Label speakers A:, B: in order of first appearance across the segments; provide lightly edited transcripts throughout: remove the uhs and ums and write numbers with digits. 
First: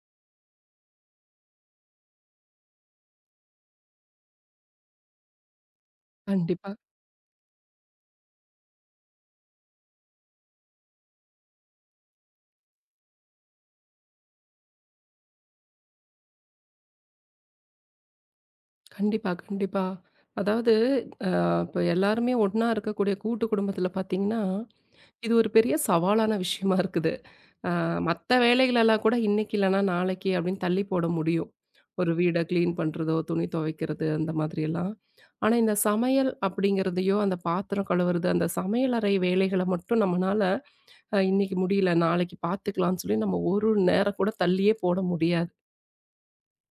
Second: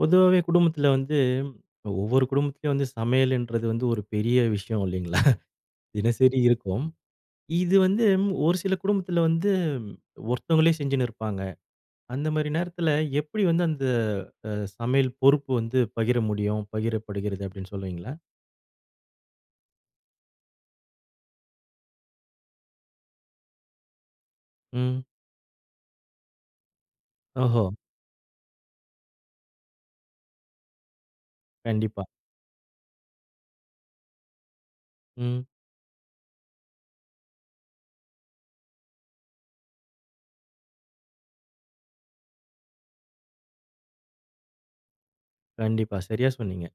A: பொதுவாவே குடும்பத்துல வந்து, ஒவ்வொரு குடும்பத்திலயும் வந்து சமையல்ன்றது வந்து ஒரு பெரிய விஷயம் இல்லைங்களா? தினசரி
B: கண்டிப்பா,
A: இருக்கும். இது வந்து ஒரு சில குடும்பத்துல வந்து ஒருத்தவங்களே செஞ்சுன்னு இருப்பாங்க. அந்த மாரி நேரத்துல எப்படி வந்து அந்த அ சமையல் பொறுப்பு வந்து பகிர முடியும்? பகிரப்படுகிறது அப்படின்னு சொல்லுவீங்களா?
B: கண்டிப்பா, கண்டிப்பா. அதாவது அ இப்ப எல்லாருமே ஒண்ணா இருக்கக்கூடிய கூட்டு குடும்பத்தில பார்த்தீங்கன்னா,
A: ம்.
B: இது ஒரு பெரிய சவாலான விஷயமா இருக்குது.
A: ஓஹோ!
B: மத்த வேலைகளெல்லாம் கூட இன்னைக்கு இல்லன்னா நாளைக்கு அப்படின்னு தள்ளி போட முடியும்.
A: கண்டிப்பா.
B: ஒரு வீட கிளீன் பண்றதோ, துணி துவைக்கிறது அந்த மாதிரியெல்லாம்.
A: ம்.
B: ஆனா இந்த சமையல் அப்படிங்கிறதையோ, அந்த பாத்திரம் கழுவுறது, அந்த சமையல் அறை வேலைகள மட்டும் நம்மனால இன்னைக்கு முடியல, நாளைக்கு பார்த்துக்கலாம்ன்னு சொல்லி நம்ம ஒரு நேரம் கூட தள்ளியே போட முடியாது.
A: கண்டிப்பா. சரியா சொன்னீங்க.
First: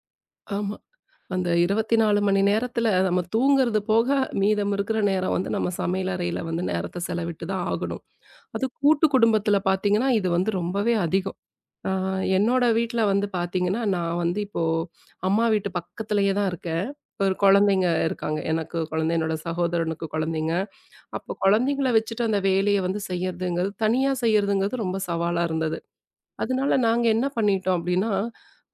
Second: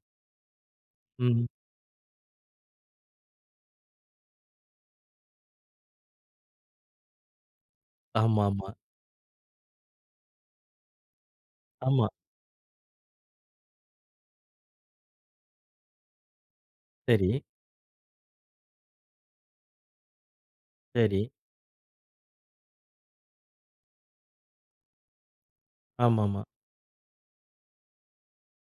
B: ஆமா.
A: ம்.
B: அந்த 24 மணி நேரத்துல நம்ம தூங்குறது போக மீதம் இருக்கிற நேரம் வந்து நம்ம சமையலறையில வந்து நேரத்த செலவிட்டு தான் ஆகணும். அது
A: ஆமாமா. ஆமா.
B: கூட்டு குடும்பத்துல பார்த்தீங்கன்னா, இது வந்து ரொம்பவே அதிகம். ஆ
A: ஆமா
B: என்னோட வீட்ல வந்து பார்த்தீங்கன்னா, நான் வந்து இப்போ அம்மா வீட்டு பக்கத்திலேயே தான் இருக்கேன்.
A: சரி,
B: ஒரு குழந்தைங்க இருக்காங்க. எனக்கு குழந்தை, என்னோட சகோதரனுக்கு குழந்தைங்க.
A: சரி.
B: அப்போ குழந்தைங்கள வச்சுட்டு அந்த வேலைய வந்து செய்யறதுங்கிறது, தனியா செய்யறதுங்கிறது ரொம்ப சவாலா இருந்தது.
A: ஆமாமா.
B: அதனால நாங்க என்ன பண்ணிட்டோம் அப்படின்னா,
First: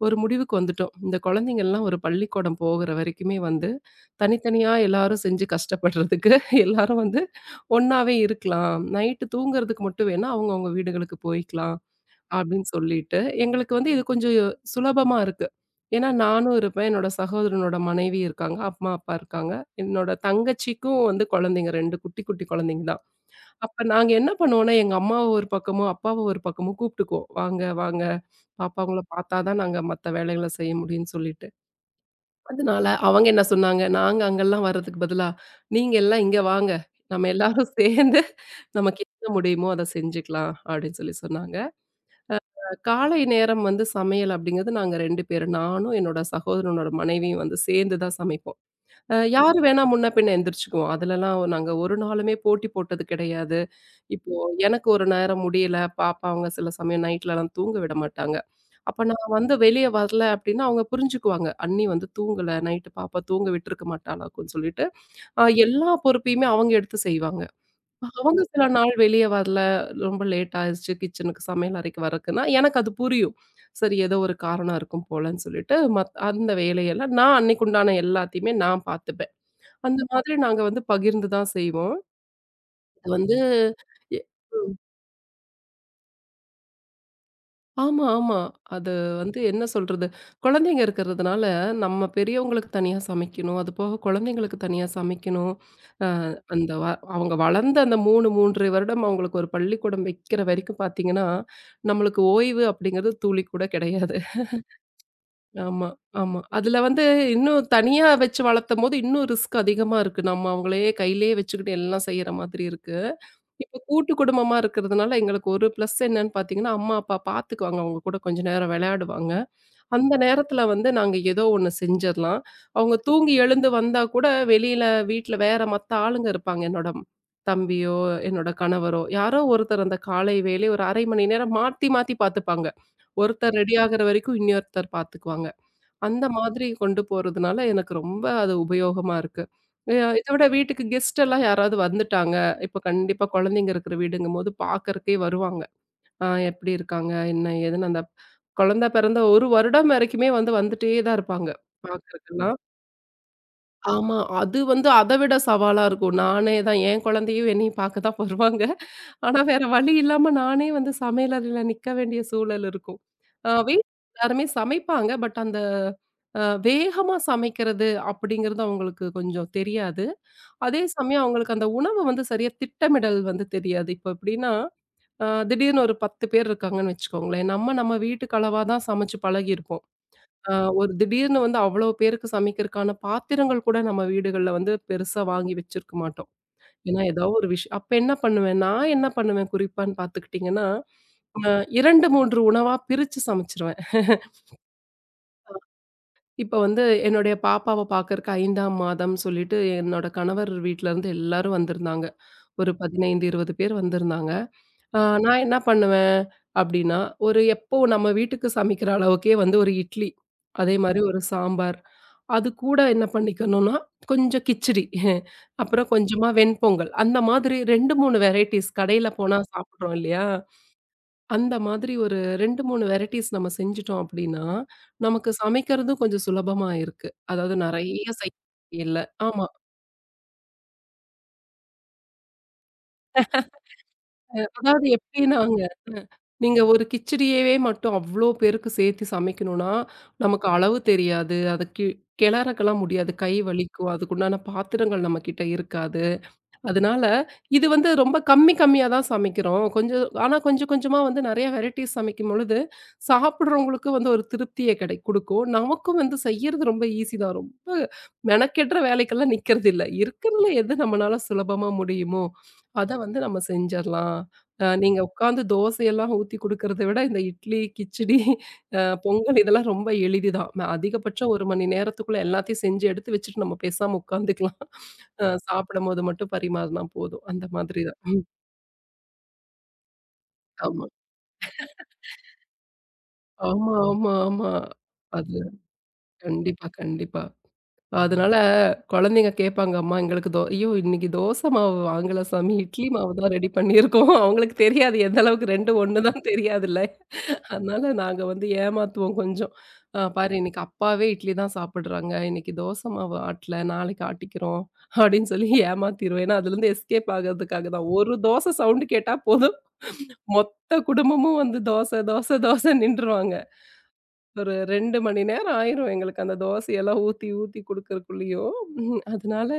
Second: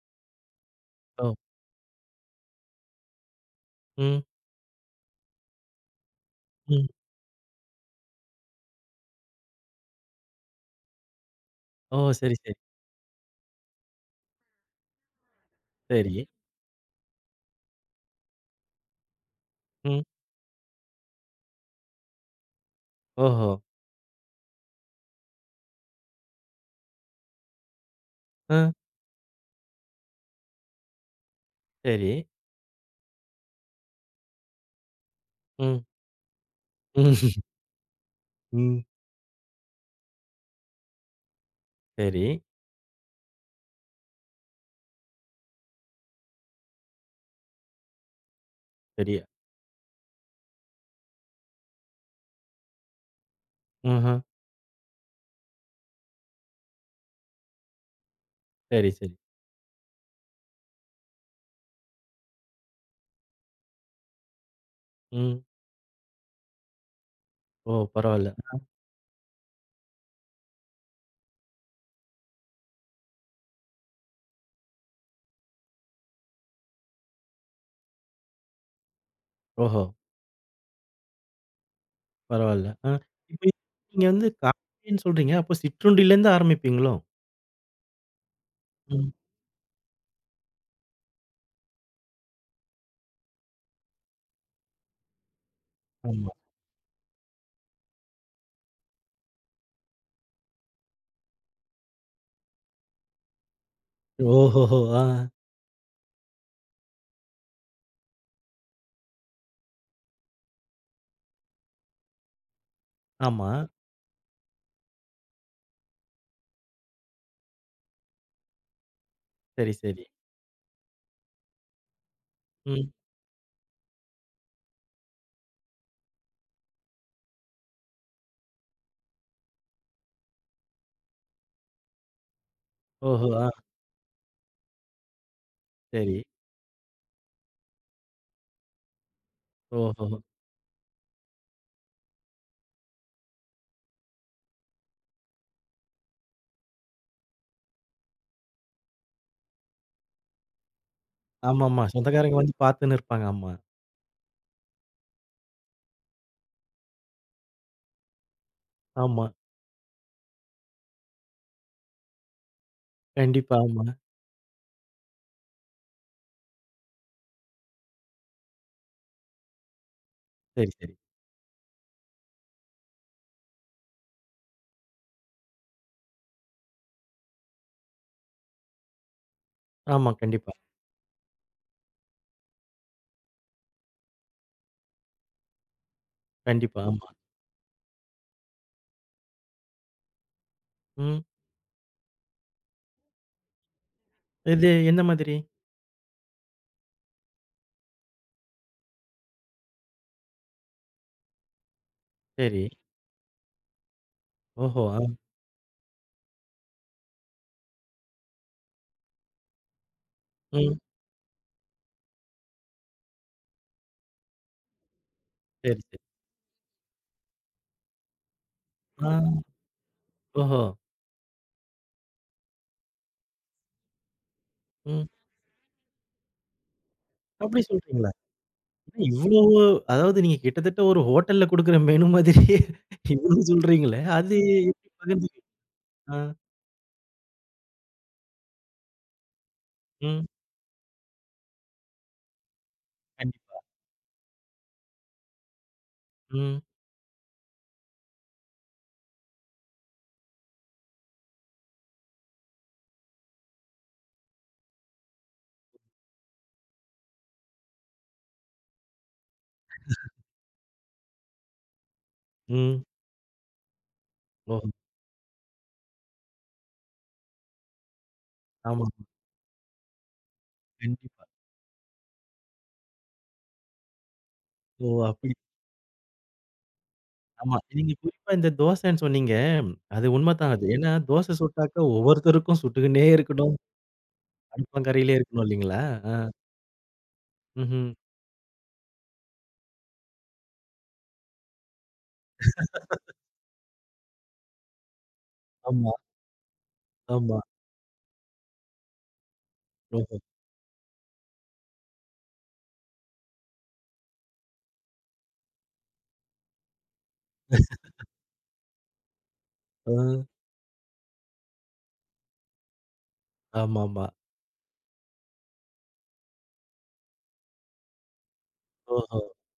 B: ஒரு முடிவுக்கு வந்துட்டோம். இந்த
A: ஓ!
B: குழந்தைங்கள்லாம் ஒரு பள்ளிக்கூடம் போகுற வரைக்குமே வந்து,
A: ம்,
B: தனித்தனியா எல்லாரும் செஞ்சு கஷ்டப்படுறதுக்கு,
A: ம்.
B: எல்லாரும் வந்து ஒண்ணாவே இருக்கலாம். நைட்டு தூங்குறதுக்கு மட்டும் வேணா அவங்கவங்க வீடுகளுக்கு போய்க்கலாம்
A: ஓ! சரி, சரி,
B: அப்படின்னு சொல்லிட்டு, எங்களுக்கு வந்து இது கொஞ்சம் சுலபமா இருக்கு. ஏன்னா
A: சரி.
B: நானும் இருப்பேன், என்னோட சகோதரனோட மனைவி இருக்காங்க, அம்மா, அப்பா இருக்காங்க.
A: ம்.
B: என்னோட தங்கச்சிக்கும் வந்து குழந்தைங்க 2 குட்டி குட்டி குழந்தைங்க தான்.
A: ஓஹோ!
B: அப்ப நாங்க என்ன பண்ணுவோம்னா, எங்க அம்மாவ ஒரு பக்கமும், அப்பாவ ஒரு பக்கமும் கூப்பிட்டுக்குவோம். "வாங்க, வாங்க"
A: ஆ.
B: பாப்பாவங்கள பார்த்தா தான் நாங்க மத்த வேலைகள செய்ய முடியும்னு சொல்லிட்டு.
A: சரி.
B: அதனால அவங்க என்ன சொன்னாங்க, "நாங்க அங்கலாம் வர்றதுக்கு பதிலா,
A: ம்.
B: நீங்க எல்லாம் இங்க வாங்க. நம்ம
A: ம்.
B: எல்லாரும் சேர்ந்து
A: ம்.
B: நமக்கு என்ன முடியுமோ அத செஞ்சுக்கலாம்." அப்படின்னு சொல்லி சொன்னாங்க.
A: சரி,
B: காலை நேரம் வந்து சமையல் அப்படிங்கிறது நாங்க 2 பேரும். நானும் என்னோட சகோதரனோட மனைவியும் வந்து சேர்ந்து தான் சமைப்போம்.
A: சரி.
B: யாரு வேணா முன்ன பின்ன எந்திரிச்சுக்குவோம். அதுலலாம் நாங்க ஒரு நாளுமே போட்டி போட்டது கிடையாது.
A: ஆஹா.
B: இப்போ எனக்கு ஒரு நேரம் முடியல, பாப்பா அவங்க சில சமயம் நைட்லலாம் தூங்க விட மாட்டாங்க.
A: சரி,
B: அப்ப
A: சரி.
B: நான் வந்து வெளிய வரல அப்டின்னா, அவங்க புரிஞ்சுக்குவாங்க. அண்ணி வந்து தூங்கல, நைட்டு பாப்பா தூங்க விட்டுருக்க மாட்டாளாக்குன்னு சொல்லிட்டு,
A: ம்.
B: எல்லா பொறுப்பையுமே அவங்க எடுத்து செய்வாங்க.
A: ஓ! பரவால்ல.
B: அவங்க சில நாள் வெளிய வரல, ரொம்ப லேட் ஆயிருச்சு கிச்சனுக்கு சமையல் அறைக்கு வரக்குன்னா, எனக்கு அது புரியும். சரி ஏதோ ஒரு காரணம் இருக்கும் போலன்னு சொல்லிட்டு, அந்த வேலையெல்லாம் நான் அன்னைக்கு உண்டான எல்லாத்தையுமே நான் பார்த்துப்பேன்.
A: ஓஹோ!
B: அந்த மாதிரி நாங்க வந்து பகிர்ந்து தான் செய்வோம்.
A: பரவால்ல. ஆ
B: இது வந்து
A: இப்ப நீங்க
B: எ
A: வந்து
B: ம்.
A: காலைன்னு சொல்றீங்க. அப்போ சிற்றுண்டிலேருந்து ஆரம்பிப்பீங்களோ?
B: ஆமா, ஆமா. அது
A: ம்.
B: வந்து என்ன சொல்றது? குழந்தைங்க இருக்கிறதுனால, நம்ம பெரியவங்களுக்கு தனியா சமைக்கணும். அதுபோக குழந்தைங்களுக்கு தனியா சமைக்கணும். அ
A: ஆமா.
B: அந்த வ அவங்க வளர்ந்த அந்த 3, 3 வருடம் அவங்களுக்கு ஒரு பள்ளிக்கூடம் வைக்கிற வரைக்கும் பார்த்தீங்கன்னா, நம்மளுக்கு ஓய்வு அப்படிங்கிறது துளி கூட கிடையாது.
A: ஓஹோஹோ! ஆ.
B: ஆமா, ஆமா. அதுல வந்து இன்னும் தனியா வச்சு வளர்த்தம்போது, இன்னும் ரிஸ்க் அதிகமா இருக்கு. நம்ம அவங்களயே கையிலேயே வச்சுக்கிட்டு எல்லாம் செய்ற மாதிரி இருக்கு.
A: ஆமா.
B: இப்ப கூட்டு குடும்பமா இருக்கிறதுனால எங்களுக்கு ஒரு ப்ளஸ் என்னன்னு பார்த்தீங்கன்னா, அம்மா, அப்பா பார்த்துக்குவாங்க. அவங்க கூட கொஞ்ச நேரம் விளையாடுவாங்க.
A: சரி, சரி.
B: அந்த நேரத்தில வந்து நாங்க ஏதோ ஒண்ணு செஞ்சிரலாம்.
A: ம்.
B: அவங்க தூங்கி எழுந்து வந்தா கூட வெளியில வீட்ல வேற மத்த ஆளுங்க இருப்பாங்க. என்னோட தம்பியோ, என்னோட கணவரோ யாரோ ஒருத்தர் அந்த காலை வேலை ஒரு 1/2 மணி நேரம் மாத்தி மாத்தி பார்த்துப்பாங்க.
A: ஓஹோ! ஆ.
B: ஒருத்தர் ரெடி ஆகுற வரைக்கும் இன்னொருத்தர் பார்த்துக்குவாங்க.
A: சரி.
B: அந்த மாதிரி கொண்டு போறதுனால எனக்கு ரொம்ப அது உபயோகமா இருக்கு. அ
A: ஓஹோ!
B: இத விட வீட்டுக்கு கெஸ்ட் எல்லாம் யாராவது வந்துட்டாங்க, இப்ப கண்டிப்பா குழந்தைங்க இருக்கிற வீடுங்கும்போது பார்க்கறக்கே வருவாங்க. ஆ எப்படி இருக்காங்க? என்ன ஏதுன்னு அந்த குழந்தை பிறந்த 1 வருடம் வரைக்குமே வந்து வந்துட்டே தான் இருப்பாங்க
A: ஆமாமா. சொந்தக்காரங்க வந்து
B: பார்க்கறக்கெல்லாம்.
A: பார்த்துன்னு இருப்பாங்க. ஆமா.
B: ஆமா. அது வந்து அத விட சவாலா இருக்கும். நானே தான் என் குழந்தையும் என்னையும் பார்க்க தான் வருவாங்க.
A: ஆமா.
B: ஆனா, வேற வழி இல்லாம நானே வந்து சமையலறையில நிக்க வேண்டிய சூழல் இருக்கும்.
A: கண்டிப்பா.
B: வீட்ல
A: ஆமா.
B: எல்லாருமே சமைப்பாங்க. பட் அந்த வேகமா சமைக்கிறது அப்படிங்கிறது அவங்களுக்கு கொஞ்சம் தெரியாது.
A: சரி,
B: அதே
A: சரி.
B: சமயம் அவங்களுக்கு அந்த உணவு வந்து சரியா திட்டமிடல் வந்து தெரியாது. இப்போ எப்படின்னா, திடீர்னு ஒரு 10 பேர் இருக்காங்கன்னு வச்சுக்கோங்களேன். நம்ம நம்ம வீட்டுக்கு அளவா தான் சமைச்சு பழகியிருப்போம்.
A: ஆமா. கண்டிப்பா.
B: அ ஒரு திடீர்னு வந்து அவ்வளோ பேருக்கு சமைக்கிறதுக்கான பாத்திரங்கள் கூட நம்ம வீடுகள்ல வந்து பெருசா வாங்கி வச்சிருக்க மாட்டோம்.
A: கண்டிப்பா.
B: ஏன்னா
A: ஆமா.
B: ஏதாவது ஒரு விஷயம் அப்ப என்ன பண்ணுவேன், நான் என்ன பண்ணுவேன் குறிப்பான்னு பார்த்துக்கிட்டீங்கன்னா,
A: ம்.
B: அ 2, 3 உணவா பிரிச்சு சமைச்சுருவேன்.
A: இது எந்த மாதிரி?
B: இப்ப வந்து என்னுடைய பாப்பாவ பார்க்கறக்கு 5ஆம் மாதம்னு சொல்லிட்டு என்னோட கணவர் வீட்ல இருந்து எல்லாரும் வந்திருந்தாங்க.
A: சரி.
B: ஒரு 15, 20 பேர் வந்திருந்தாங்க.
A: ஓஹோ!
B: ஆ
A: ஆ.
B: நான் என்ன பண்ணுவேன் அப்டின்னா, ஒரு எப்போ நம்ம வீட்டுக்கு சமைக்கிற அளவுக்கே வந்து ஒரு இட்லி, அதே
A: ம்.
B: மாரி ஒரு சாம்பார், அது கூட என்ன பண்ணிக்கணும்னா, கொஞ்சம் கிச்சடி,
A: சரி,
B: அப்புறம்
A: சரி.
B: கொஞ்சமா வெண்பொங்கல். அந்த மாதிரி 2, 3 வெரைட்டீஸ் கடையில
A: ஆ.
B: போனா சாப்பிடுறோம் இல்லையா?
A: ஓஹோ!
B: அந்த மாதிரி ஒரு 2, 3 வெரைட்டீஸ் நம்ம செஞ்சுட்டோம் அப்டின்னா,
A: ம்.
B: நமக்கு சமைக்கிறதும் கொஞ்சம் சுலபமா இருக்கு. அதாவது
A: அப்படி
B: நெறைய
A: சொல்றீங்களா?
B: செய்ய இல்ல.
A: என்ன
B: ஆமா.
A: இவ்வளவு அதாவது நீங்க கிட்டத்தட்ட ஒரு ஹோட்டல்ல குடுக்குற மெனு மாதிரியே இவ்வளவு சொல்றீங்களே! அது
B: அதாவது
A: எப்படி பகிர்ந்துக்க
B: எப்படின்னாங்க, ம்.
A: ஆ,
B: நீங்க ஒரு கிச்சடியவே மட்டும் அவ்ளோ பேருக்கு சேர்த்து சமைக்கணும்னா,
A: ம்.
B: நமக்கு அளவு தெரியாது. அது கி கிளறக்கெல்லாம் முடியாது. கை
A: கண்டிப்பா.
B: வலிக்கும். அதுக்குண்டான பாத்திரங்கள் நம்மகிட்ட இருக்காது.
A: ம்,
B: அதனால இது வந்து ரொம்ப கம்மி கம்மியா தான் சமைக்கிறோம். கொஞ்சம் ஆனா கொஞ்சம் கொஞ்சமா வந்து நெறைய வெரைட்டீஸ் சமைக்கும்பொழுது, சாப்பிடுறவங்களுக்கு வந்து ஒரு திருப்திய கிடை குடுக்கும். நமக்கும் வந்து செய்யறது ரொம்ப ஈஸி தான். ரொம்ப மெனக்கெடுற வேலைக்கெல்லாம் நிக்கிறது இல்ல. இருக்கிறதுல எது நம்மனால சுலபமா முடியுமோ,
A: ம்.
B: அத வந்து நம்ம செஞ்சிரலாம்.
A: ஓஹோ!
B: நீங்க உட்காந்து தோசையெல்லாம் ஊத்தி குடுக்கறத விட, இந்த இட்லி, கிச்சடி,
A: ஆமா.
B: பொங்கல் இதெல்லாம் ரொம்ப எளிது தான்.
A: கண்டிப்பா.
B: அதிகபட்சம் 1 மணி நேரத்துக்குள்ள எல்லாத்தையும் செஞ்சு எடுத்து வச்சுட்டு நம்ம பேசாம உட்காந்துக்கலாம்.
A: ஓ! அப்படி.
B: சாப்பிடும்போது மட்டும் பரிமாறினா போதும். அந்த
A: ஆமா.
B: மாதிரி
A: நீங்க
B: தான். ம்.
A: குறிப்பா இந்த தோசைன்னு சொன்னீங்க. அது உண்மதான் அது.
B: ஆமா.
A: ஏன்னா தோசை சுட்டாக்கா ஒவ்வொருத்தருக்கும் சுட்டுக்கின்னே இருக்கணும்.
B: ஆமா, ஆமா, ஆமா.
A: அடுப்பாங்கரையிலே
B: அது
A: இருக்கணும் இல்லீங்களா? ஆ.
B: கண்டிப்பா, கண்டிப்பா.
A: ம்ஹ்ம்.
B: அதனால குழந்தைங்க கேட்பாங்க, "அம்மா எங்களுக்கு தோ ஐயோ! இன்னைக்கு தோசை மாவு வாங்கல சாமி, இட்லி மாவு தான் ரெடி பண்ணியிருக்கோம்." அவங்களுக்கு தெரியாது எந்த அளவுக்கு 2
A: ஆமா,
B: ஒண்ணு தான் தெரியாதுல்ல.
A: ஆமா.
B: அதனால நாங்க வந்து ஏமாத்துவோம் கொஞ்சம்.
A: ஓஹோ!
B: பாரு இன்னைக்கு அப்பாவே இட்லி தான் சாப்பிடுறாங்க. இன்னைக்கு தோசை மாவு ஆட்டல, நாளைக்கு ஆட்டிக்கிறோம்." அப்படின்னு சொல்லி ஏமாத்திருவேன். ஏன்னா அதுலருந்து எஸ்கேப் ஆகறதுக்காக தான். ஒரு தோசை சவுண்ட் கேட்டா போதும்.
A: ஆ.
B: மொத்த குடும்பமும் வந்து தோசை, தோசை, தோசைன்னு நின்றுவாங்க.
A: ஆமாமா.
B: ஒரு 2 மணி நேரம் ஆயிரும் எங்களுக்கு அந்த தோசையெல்லாம் ஊத்தி, ஊத்தி குடுக்கறக்குள்ளயும்.
A: ஓஹோ!
B: அதனால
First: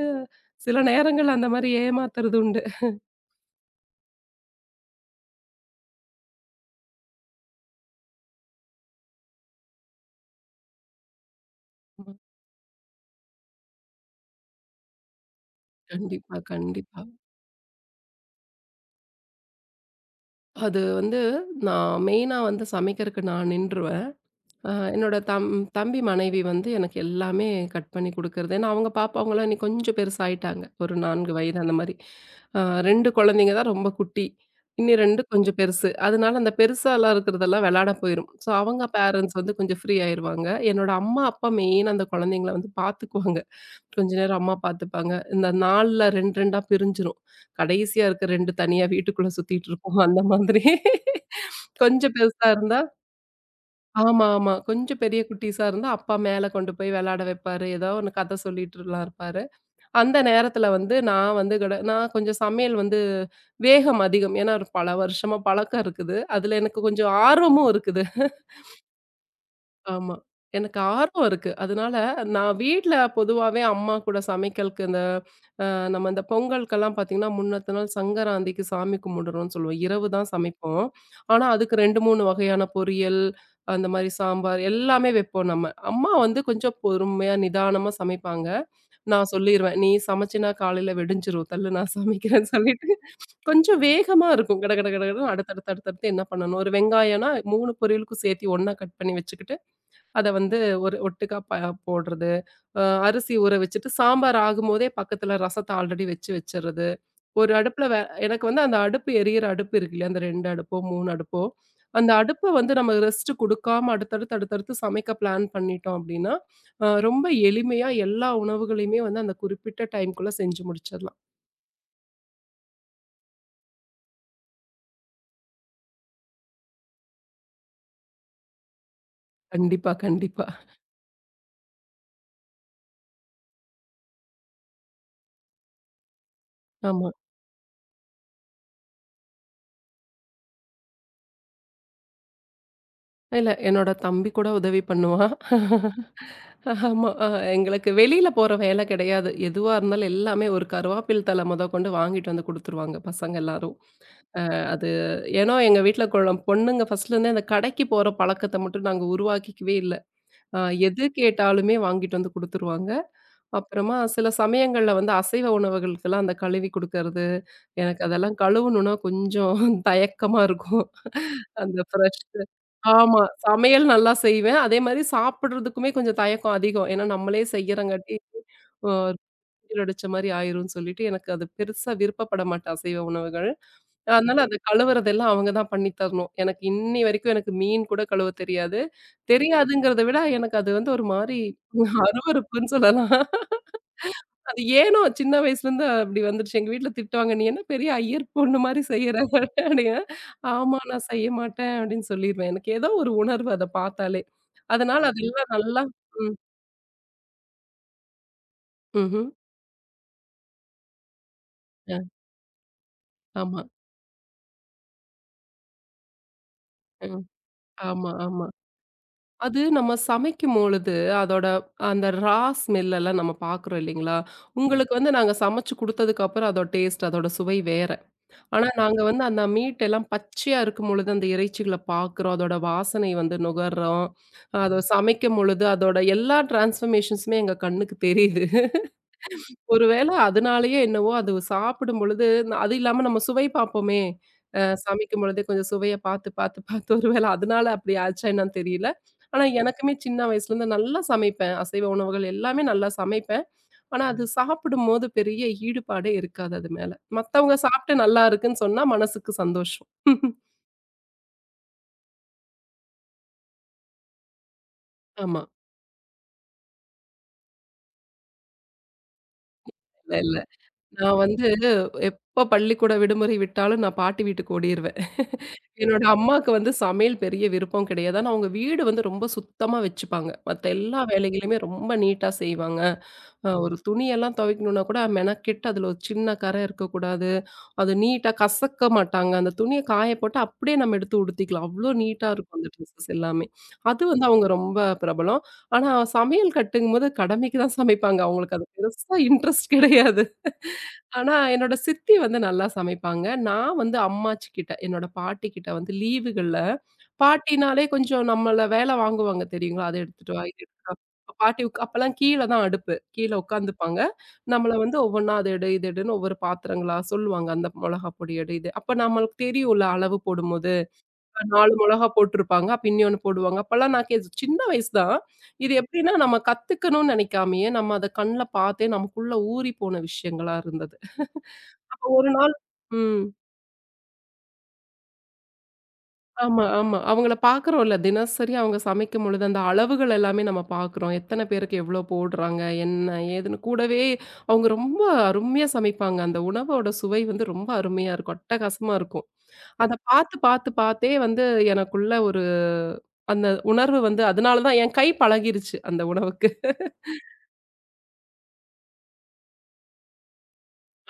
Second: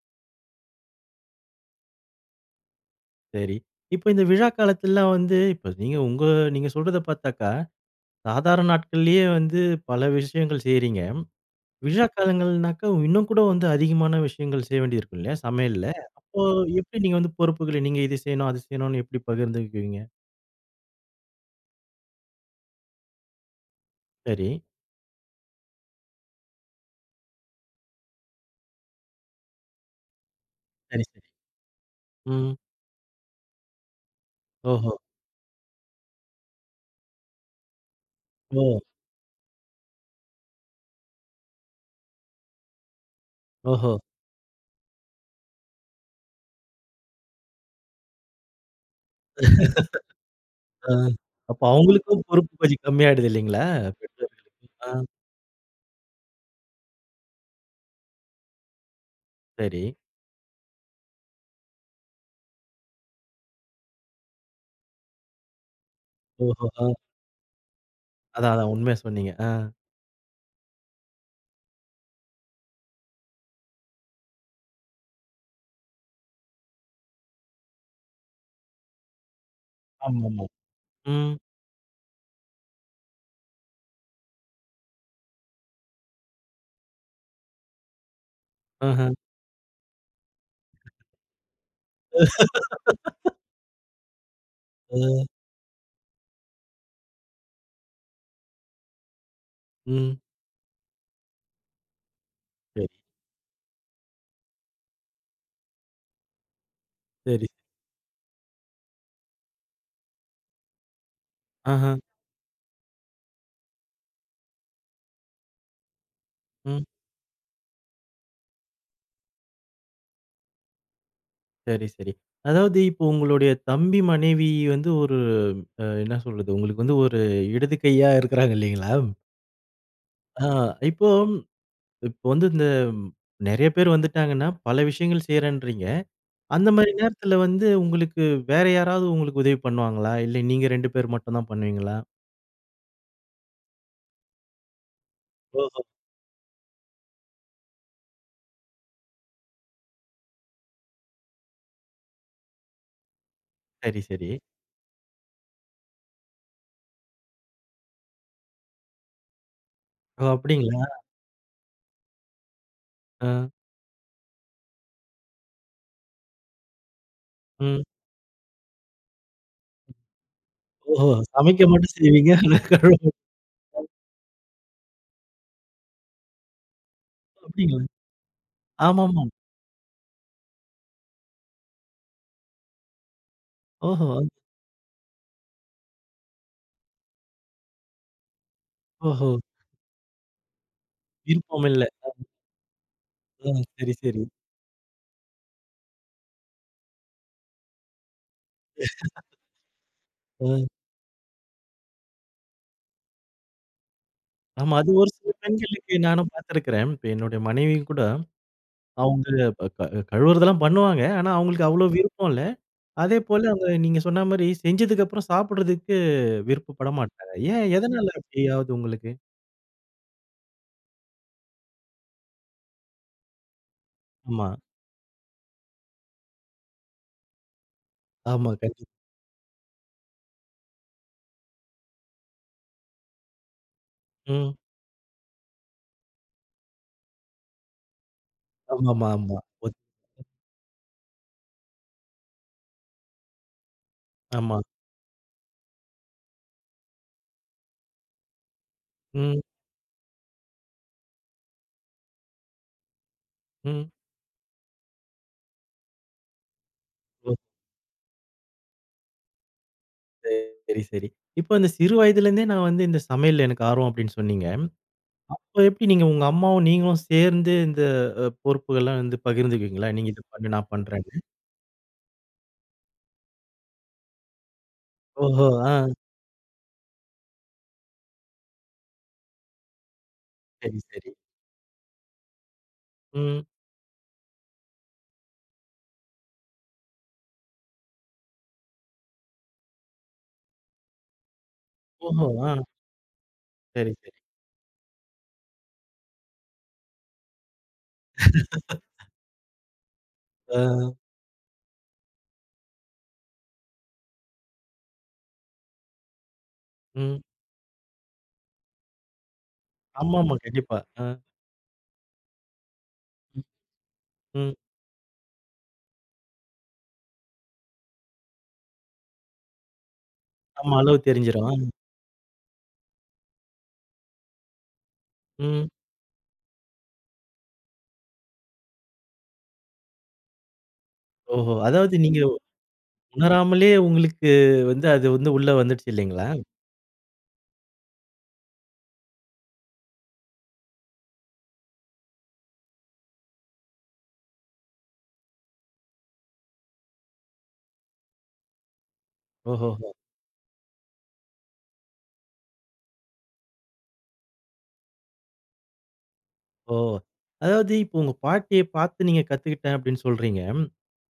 B: சில நேரங்கள்ல அந்த மாரி ஏமாத்துறது உண்டு.
A: சரி. இப்ப இந்த விழா காலத்துலலாம் வந்து இப்ப நீங்க உங்க நீங்க சொல்றத பார்த்தாக்கா சாதாரண நாட்கள்லயே வந்து பல விஷயங்கள் செய்றீங்க. விழா
B: ஆமா.
A: காலங்கள்னாக்கா இன்னும் கூட வந்து அதிகமான விஷயங்கள் செய்ய வேண்டியிருக்கும் இல்லையா? சமையல்ல.
B: கண்டிப்பா,
A: அப்போ எப்படி
B: கண்டிப்பா.
A: நீங்க வந்து பொறுப்புகளை நீங்க இது செய்யணும், அது செய்யணும்னு எப்படி பகிர்ந்துக்குவீங்க?
B: அது வந்து நான் மெயினா வந்து சமைக்கிறக்கு நான் நின்றுவேன்.
A: சரி.
B: என்னோட தம்பி மனைவி வந்து எனக்கு எல்லாமே கட் பண்ணி குடுக்கறது. ஏன்னா, அவங்க பாப்பாவங்கலாம் இன்னி கொஞ்சம் பெருசாயிட்டாங்க. ஒரு
A: சரி, சரி.
B: 4 வயது அந்த மாரி.
A: ம்.
B: அ 2 குழந்தைங்க தான் ரொம்ப குட்டி. இன்னி
A: ஓஹோ!
B: 2 கொஞ்சம் பெருசு. அதனால அந்த பெருசாலாம் இருக்கிறதெல்லாம் வெளாட போயிரும். ஸோ,
A: ஓ!
B: அவங்க பேரண்ட்ஸ் வந்து கொஞ்சம் ஃப்ரீ ஆயிருவாங்க. என்னோட அம்மா, அப்பா மெயினா அந்த குழந்தைங்கள வந்து பாத்துக்குவாங்க.
A: ஓஹோ!
B: கொஞ்ச நேரம் அம்மா பாத்துப்பாங்க. இந்த நாள்ல 2, 2 பிரிஞ்சிரும். கடைசியா இருக்க 2 தனியா வீட்டுக்குள்ள சுத்திட்டு இருக்கும். அந்த மாதிரி.
A: ஆ. அப்போ
B: கொஞ்சம்
A: அவங்களுக்கும்
B: பெருசா
A: பொறுப்பு
B: இருந்தா
A: கொஞ்சம் கம்மியாயிடுது இல்லைங்களா?
B: ஆமா, ஆமா.
A: பெற்றோர்களுக்கு. ஆ.
B: கொஞ்சம் பெரிய குட்டீஸா இருந்தா, அப்பா மேல கொண்டு போய் விளையாட வைப்பாரு. ஏதோ ஒண்ணு கதை சொல்லிட்டுலாம் இருப்பாரு.
A: சரி.
B: அந்த நேரத்துல வந்து நான் கொஞ்சம் சமையல் வந்து வேகம் அதிகம். ஏன்னா, ஒரு பல வருஷமா பழக்கம் இருக்குது. அதுல
A: ஓஹோ!
B: எனக்கு
A: ஆ.
B: கொஞ்சம் ஆர்வமும் இருக்குது.
A: அதான், அதான் உண்மைய சொன்னீங்க. ஆ.
B: ஆமா. எனக்கு ஆர்வம் இருக்கு. அதனால நான் வீட்ல பொதுவாவே அம்மா கூட சமைக்கலுக்கு இந்த பொங்கலுக்கெல்லாம் பார்த்தீங்கன்னா, முன்னத்த நாள் சங்கராந்திக்கு சாமி கும்பிடுறோம்ன்னு சொல்லுவோம். இரவு தான்
A: ஆமாமா.
B: சமைப்போம்.
A: ம்.
B: ஆனா, அதுக்கு 2, 3 வகையான பொரியல், அந்த மாரி சாம்பார் எல்லாமே வைப்போம் நம்ம. அம்மா வந்து கொஞ்சம் பொறுமையா, நிதானமா சமைப்பாங்க.
A: ஆஹ.
B: நான் சொல்லிருவேன், "நீ சமைச்சினா காலையில வெடிஞ்சிரும். தள்ளு நான் சமைக்கிறேன்னு" சொல்லிட்டு கொஞ்சம் வேகமா இருக்கும். கட கட
A: அ.
B: கடகடன்னு அடுத்தடுத்து அடுத்தடுத்து என்ன பண்ணணும்? ஒரு வெங்காயம்னா 3 பொரியலுக்கும் சேர்த்து ஒண்ணா கட் பண்ணி வச்சுக்கிட்டு
A: ம்.
B: அத வந்து ஒரு ஒட்டுக்கா ப போடுறது.
A: சரி,
B: அரிசி ஊற வச்சுட்டு சாம்பார் ஆகும்போதே பக்கத்துல ரசத்த ஆல்ரெடி வச்சு வச்சுறது.
A: சரி.
B: ஒரு அடுப்புல வே எனக்கு வந்து அந்த அடுப்பு எரியிற அடுப்பு இருக்கு இல்லையா? அந்த 2 அடுப்போ, 3 அடுப்போ,
A: ஆஹ.
B: அந்த அடுப்ப வந்து நம்ம ரெஸ்ட் குடுக்காம அடுத்தடுத்து, அடுத்தடுத்து சமைக்க பிளான் பண்ணிட்டோம் அப்டின்னா,
A: ம்.
B: ரொம்ப எளிமையா எல்லா உணவுகளையுமே வந்து அந்த குறிப்பிட்ட டைம்க்குள்ள செஞ்சு முடிச்சிடலாம்.
A: சரி, சரி. அதாவது இப்போ உங்களுடைய தம்பி மனைவி வந்து ஒரு என்ன சொல்றது? உங்களுக்கு வந்து ஒரு இடது கையா இருக்கிறாங்க இல்லைங்களா?
B: கண்டிப்பா, கண்டிப்பா.
A: ஆ இப்போ இப்போ வந்து இந்த நெறைய பேர் வந்துட்டாங்கன்னா, பல விஷயங்கள் செய்றேன்றீங்க. அந்த மாரி
B: ஆமா.
A: நேரத்துல வந்து உங்களுக்கு வேற யாராவது உங்களுக்கு உதவி பண்ணுவாங்களா? இல்ல நீங்க 2 பேர் மட்டும் தான் பண்ணுவீங்களா?
B: இல்ல என்னோட தம்பி கூட உதவி பண்ணுவான்.
A: ஓஹோ!
B: ஆமா. எங்களுக்கு வெளியில போற வேலை கிடையாது. எதுவா இருந்தாலும் எல்லாமே ஒரு கருவாப்பில் தழ முதற்கொண்டு வாங்கிட்டு வந்து குடுத்துருவாங்க பசங்க எல்லாரும்.
A: சரி, சரி.
B: அது ஏன்னா எங்க வீட்ல பொண்ணுங்க ஃபர்ஸ்ட்ல இருந்தே அந்த கடைக்கு போற பழக்கத்த மட்டும் நாங்க உருவாக்கிக்கவே இல்ல.
A: ஓ!
B: அ
A: அப்படிங்களா?
B: எது கேட்டாலுமே வாங்கிட்டு வந்து குடுத்துருவாங்க.
A: ஆ,
B: அப்புறமா சில சமயங்கள்ல வந்து அசைவ உணவுகளுக்கெல்லாம் அந்த கழுவி குடுக்கறது,
A: ம்.
B: எனக்கு அதெல்லாம் கழுவணும்னா கொஞ்சம் தயக்கமா இருக்கும்.
A: ஓஹோ! சமைக்க
B: அந்த
A: மட்டும் செய்வீங்க.
B: ஃப்ரெஷ்ஷு.
A: ஆனா கழுவ மட்டும்
B: ஆமா. சமையல் நல்லா செய்வேன். அதே மாரி சாப்பிடுறதுக்குமே கொஞ்சம் தயக்கம் அதிகம். ஏன்னா நம்மளே
A: அப்படிங்களா?
B: செய்யறங்காட்டி, அ
A: ஆமாமா.
B: அடிச்ச மாரி ஆயிரும்ன்னு சொல்லிட்டு, எனக்கு அது பெருசா விருப்பப்பட மாட்டேன் அசைவ உணவுகள்.
A: ஓஹோ!
B: அதனால அத கழுவுறதெல்லாம் அவங்க தான் பண்ணி தரணும். எனக்கு இன்னி வரைக்கும் எனக்கு மீன் கூட கழுவ தெரியாது.
A: ஓஹோ!
B: தெரியாதுங்கிறத விட எனக்கு அது வந்து ஒரு மாரி
A: விருப்பம் இல்ல.
B: அருவருப்புன்னு சொல்லலாம்.
A: ஆ சரி, சரி.
B: அது ஏனோ சின்ன வயசுலேருந்து அப்படி வந்துருச்சு. எங்க வீட்ல திட்டுவாங்க. "நீ என்ன பெரிய ஐயர் பொண்ணு மாரி செய்ற" அப்படின்னு.
A: ஆ.
B: ஆமா நான் செய்ய மாட்டேன் அப்படின்னு சொல்லிருவேன். எனக்கு ஏதோ ஒரு உணர்வு அத பார்த்தாலே.
A: ஆமா. அது
B: அதனால
A: ஒரு சில
B: ம்ஹ்ம். அதெல்லாம் நல்லா
A: பெண்களுக்கு நானும்
B: ம்.
A: பார்த்துருக்கிறேன். இப்ப என்னுடைய மனைவி கூட அவங்க
B: ம்ஹ்ம்.
A: ப க கழுவுறதெல்லாம் பண்ணுவாங்க. ஆனா, அவங்களுக்கு அவ்ளோ
B: அ
A: விருப்பம் இல்ல. அதேபோல
B: ஆமா.
A: அவங்க நீங்க சொன்ன மாரி செஞ்சதுக்கு அப்புறம் சாப்பிடுறதுக்கு விருப்பப்பட
B: ம்.
A: மாட்டாங்க. ஏன் எதனால
B: ஆமா, ஆமா.
A: அப்படியாவது உங்களுக்கு?
B: அது நம்ம சமைக்கும்பொழுது அதோட அந்த ஸ்மெல் எல்லாம் நம்ம பார்க்குறோம் இல்லைங்களா? ம்.
A: ஆமா,
B: உங்களுக்கு வந்து நாங்க சமைச்சு குடுத்ததுக்கு அப்புறம் அதோட டேஸ்ட், அதோட சுவை வேற.
A: ஆமா.
B: ஆனா,
A: கண்டிப்பா.
B: நாங்க வந்து அந்த மீட் எல்லாம் பச்சையா இருக்கும்பொழுது, அந்த இறைச்சிகள பார்க்குறோம். அதோட வாசனை வந்து நுகர்றோம்.
A: ம்.
B: அத சமைக்கும்பொழுது, அதோட எல்லா டிரான்ஸ்ஃபர்மேஷன்ஸுமே எங்க கண்ணுக்கு தெரியுது.
A: ஆமாமா, ஆமா. ஆமா ஒத்
B: ஒருவேள அதனாலயே என்னவோ, அது சாப்பிடும்பொழுது அது இல்லாம நம்ம சுவை பார்ப்போமே!
A: ஆமா.
B: சமைக்கும் பொழுதே கொஞ்சம் சுவைய பார்த்து, பார்த்து, பார்த்து ஒருவேள அதனால அப்படி ஆச்சா என்னன்னு தெரியல.
A: ம்,
B: ஆனா, எனக்குமே சின்ன வயசுலேருந்து நல்லா சமைப்பேன். அசைவ உணவுகள் எல்லாமே நல்லா சமைப்பேன்.
A: ம்.
B: ஆனா அது சாப்பிடும்போது பெரிய ஈடுபாடே இருக்காது அது மேல.
A: ஓ!
B: மத்தவங்க சாப்பிட்டு நல்லா இருக்குன்னு சொன்னா மனசுக்கு சந்தோஷம்.
A: சரி, சரி. இப்போ அந்த சிறு வயதிலேருந்தே நான் வந்து இந்த சமையல்ல எனக்கு ஆர்வம் அப்படின்னு சொன்னீங்க.
B: ஆமா.
A: அப்ப எப்படி நீங்க உங்க அம்மாவும் நீங்களும் சேர்ந்து இந்த பொறுப்புகள்லாம் வந்து பகிர்ந்துக்குவீங்களா? நீங்க
B: இல்ல,
A: இத
B: இல்ல.
A: பண்ணு, நான் பண்றேன்னு.
B: நான் வந்து எப்ப பள்ளிக்கூட விடுமுறை விட்டாலும் நான் பாட்டி வீட்டுக்கு ஓடிருவேன்.
A: ஓஹோ! ஆ.
B: என்னோட அம்மாக்கு வந்து சமையல் பெரிய விருப்பம் கிடையாது. ஆனா அவங்க வீடு வந்து ரொம்ப சுத்தமா வச்சுப்பாங்க. மத்த
A: சரி,
B: எல்லா
A: சரி.
B: வேலைகளையுமே ரொம்ப நீட்டா செய்வாங்க.
A: ம்.
B: ஒரு துணியெல்லாம் துவைக்கணும்னா கூட மெனக்கெட்டு அதில ஒரு சின்ன கறை இருக்கக்கூடாது. அது நீட்டா கசக்க மாட்டாங்க. அந்த துணிய காய போட்டு அப்படியே நம்ம எடுத்து உடுத்திக்கலாம். அவ்ளோ நீட்டா
A: ஓஹோ! ஆ.
B: இருக்கும் அந்த ட்ரெஸஸ் எல்லாமே.
A: சரி,
B: அது
A: சரி.
B: வந்து அவங்க ரொம்ப பிரபலம். ஆனா சமையல் கட்டுங்கும்போது கடமைக்கு தான் சமைப்பாங்க. அவங்களுக்கு அது பெருசா இன்ட்ரெஸ்ட் கிடையாது.
A: ஆ.
B: ஆனா என்னோட சித்தி வந்து நல்லா சமைப்பாங்க. நான் வந்து அம்மாச்சி கிட்ட, என்னோட பாட்டி கிட்ட வந்து லீவுகள்ல
A: ம்.
B: பாட்டினாலே கொஞ்சம் நம்மள வேல வாங்குவாங்க தெரியுங்களா? "அத எடுத்துட்டு
A: ஆமாமா.
B: வா, இத
A: கண்டிப்பா.
B: எடுத்துட்டு வா."
A: ஆ.
B: இப்ப பாட்டி அப்பலாம் கீழ தான் அடுப்பு. கீழ
A: ம்.
B: உட்காந்துப்பாங்க.
A: ம்.
B: நம்மள வந்து ஒவ்வொன்னா "அத எடு, இத எடுன்னு" ஒவ்வொரு பாத்திரங்களா சொல்லுவாங்க. அந்த மொளகா பொடி எடு, இது. அப்ப நம்மளுக்கு தெரியும்ல அளவு போடும்போது.
A: ஆமா. அளவு தெரிஞ்சிரும்.
B: 4 மொளகா போட்டுருப்பாங்க. அப்ப இன்னொன்னு போடுவாங்க. அப்பலாம் நான் கே சின்ன வயசு தான்.
A: ம்.
B: இது எப்படின்னா நம்ம கத்துக்கணும்னு நெனைக்காமயே, நம்ம அத கண்ல பார்த்தே நமக்குள்ள ஊறி போன விஷயங்களா இருந்தது.
A: ஓஹோ! அதாவது
B: அப்ப
A: நீங்க
B: ஒரு நாள் ம்.
A: உணராமலே உங்களுக்கு வந்து அது வந்து உள்ள வந்துடுச்சு இல்லைங்களா?
B: ஆமா, ஆமா. அவங்கள பார்க்குறோம்ல. தினசரி அவங்க சமைக்கும்பொழுது, அந்த அளவுகள் எல்லாமே நம்ம பார்க்குறோம். எத்தன பேருக்கு எவ்ளோ போடுறாங்க, என்ன ஏதுன்னு. கூடவே அவங்க ரொம்ப அருமையா சமைப்பாங்க. அந்த உணவோட சுவை வந்து ரொம்ப அருமையா இருக்கும். அட்டகாசமா இருக்கும். அத
A: ஓஹோஹோ!
B: பார்த்து, பார்த்து, பார்த்தே வந்து எனக்குள்ள ஒரு அந்த உணர்வு வந்து அதனால தான் என் கை பழகிருச்சு அந்த உணவுக்கு.
A: ஓ! அதாவது இப்போ உங்க பாட்டிய பார்த்து நீங்க கத்துக்கிட்டேன் அப்படின்னு சொல்றீங்க.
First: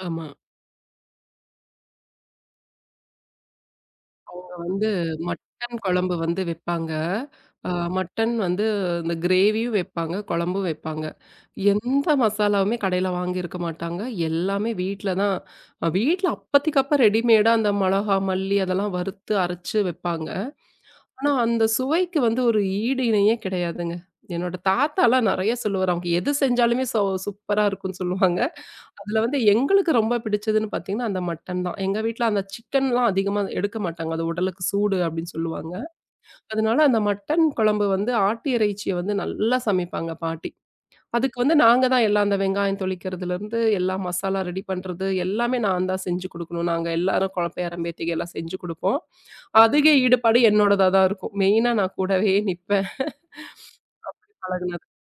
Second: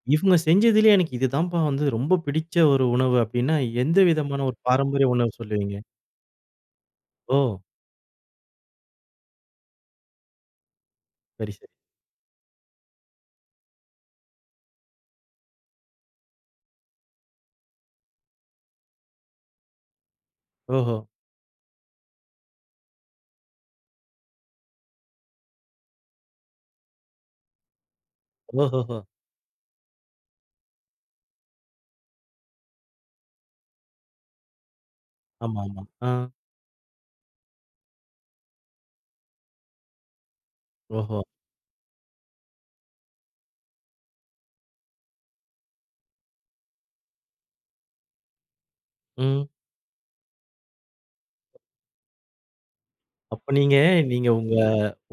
B: ஆமா.
A: இவங்க செஞ்சதுலயே எனக்கு இதுதான்ப்பா வந்து ரொம்ப பிடிச்ச ஒரு உணவு அப்படின்னா, எந்த விதமான
B: அவங்க
A: ஒரு
B: வந்து
A: பாரம்பரிய உணவு சொல்லுவீங்க?
B: மட்டன் குழம்பு வந்து வெப்பாங்க.
A: ஓ!
B: அ மட்டன் வந்து இந்த கிரேவியும் வெப்பாங்க, குழம்பும் வெப்பாங்க.
A: சரி, சரி.
B: எந்த மசாலாவுமே கடையில வாங்கியிருக்க மாட்டாங்க. எல்லாமே வீட்ல தான் வீட்ல அப்பத்திக்கப்ப ரெடிமேடா அந்த மொளகா, மல்லி அதெல்லாம் வறுத்து அரைச்சு வெப்பாங்க.
A: ஓஹோ!
B: ஆனா அந்த சுவைக்கு வந்து ஒரு ஈடு இணையே கிடையாதுங்க. என்னோட தாத்தாலாம் நெறைய சொல்லுவாரு. அவங்க எது செஞ்சாலுமே சோ சூப்பரா இருக்குன்னு சொல்லுவாங்க.
A: ஓஹோஹோ!
B: அதுல வந்து எங்களுக்கு ரொம்ப பிடிச்சதுன்னு பார்த்தீங்கன்னா, அந்த மட்டன் தான். எங்க வீட்ல அந்த சிக்கன்லாம் அதிகமா எடுக்க மாட்டாங்க. அது உடலுக்கு சூடு அப்படின்னு
A: ஆமா,
B: சொல்லுவாங்க.
A: ஆமா. ஆ.
B: அதனால அந்த மட்டன் குழம்பு வந்து ஆட்டு இறைச்சிய வந்து நல்லா சமைப்பாங்க பாட்டி.
A: ஓஹோ!
B: அதுக்கு வந்து நாங்க தான் எல்லாம் அந்த வெங்காயம் தொளிக்கிறதுலருந்து, எல்லா மசாலா ரெடி பண்றது எல்லாமே நான் தான் செஞ்சு குடுக்கணும். நாங்க எல்லாரும் பேரன், பேத்திக எல்லாம் செஞ்சு குடுப்போம்.
A: ம்.
B: அதிக ஈடுபாடு என்னோடதா தான் இருக்கும். மெயினா நான் கூடவே நிப்பேன்.
A: அப்ப நீங்க, நீங்க உங்க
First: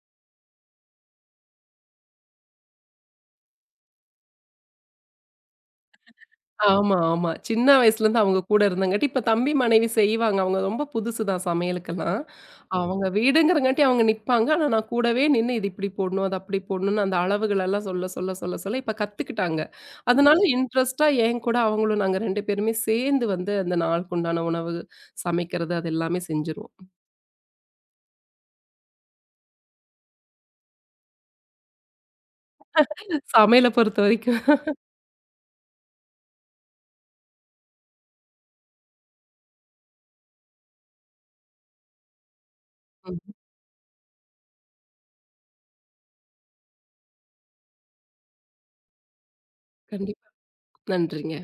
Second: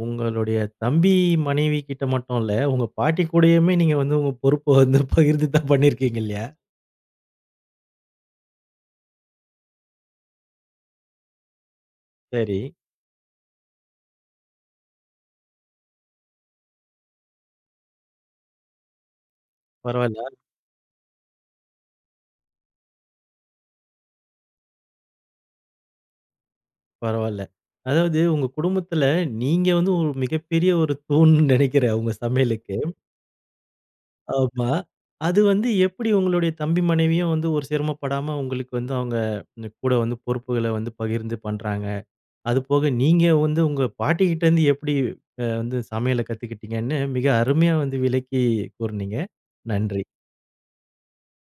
A: உங்களுடைய தம்பி மனைவி கிட்ட மட்டும் இல்ல, உங்க பாட்டி கூடயுமே நீங்க வந்து உங்க பொறுப்ப வந்து பகிர்ந்து தான் பண்ணியிருக்கீங்க இல்லையா?
B: ஆமா, ஆமா. சின்ன வயசுலேருந்து அவங்க கூட இருந்தங்காட்டி, இப்ப தம்பி, மனைவி செய்வாங்க. அவங்க ரொம்ப புதுசு தான் சமையலுக்கெல்லாம். ம்.
A: சரி.
B: அவங்க வீடுங்கிறங்காட்டி அவங்க நிப்பாங்க. ஆனா, நான் கூடவே நின்னு இது இப்படி போடணும், அது அப்படி போடணும்னு அந்த அளவுகளெல்லாம் சொல்ல, சொல்ல, சொல்ல, சொல்ல இப்ப கத்துக்கிட்டாங்க.
A: பரவால்ல,
B: அதனால ம். இன்ட்ரெஸ்ட்டா என் கூட அவங்களும் நாங்க 2 பேருமே சேர்ந்து வந்து அந்த நாளுக்குண்டான உணவு சமைக்கிறது, அது எல்லாமே செஞ்சுருவோம்.
A: பரவால்ல. அதாவது உங்க குடும்பத்துல நீங்க வந்து ஒரு மிகப்பெரிய ஒரு தூண்ன்னு நெனைக்கிறேன் உங்க சமையலுக்கு.
B: சமையல பொறுத்தவரைக்கும்.
A: ஆமா. அது வந்து எப்படி உங்களுடைய தம்பி மனைவியும் வந்து ஒரு சிரமப்படாம உங்களுக்கு வந்து அவங்க இந்த கூட வந்து பொறுப்புகள வந்து பகிர்ந்து பண்றாங்க? அதுபோக நீங்க
B: ம்.
A: வந்து உங்க பாட்டிகிட்ட இருந்து எப்படி வந்து சமையல கத்துக்கிட்டீங்கன்னு மிக அருமையா வந்து விளக்கி கூறுனீங்க. நன்றி.
B: கண்டிப்பா. நன்றிங்க.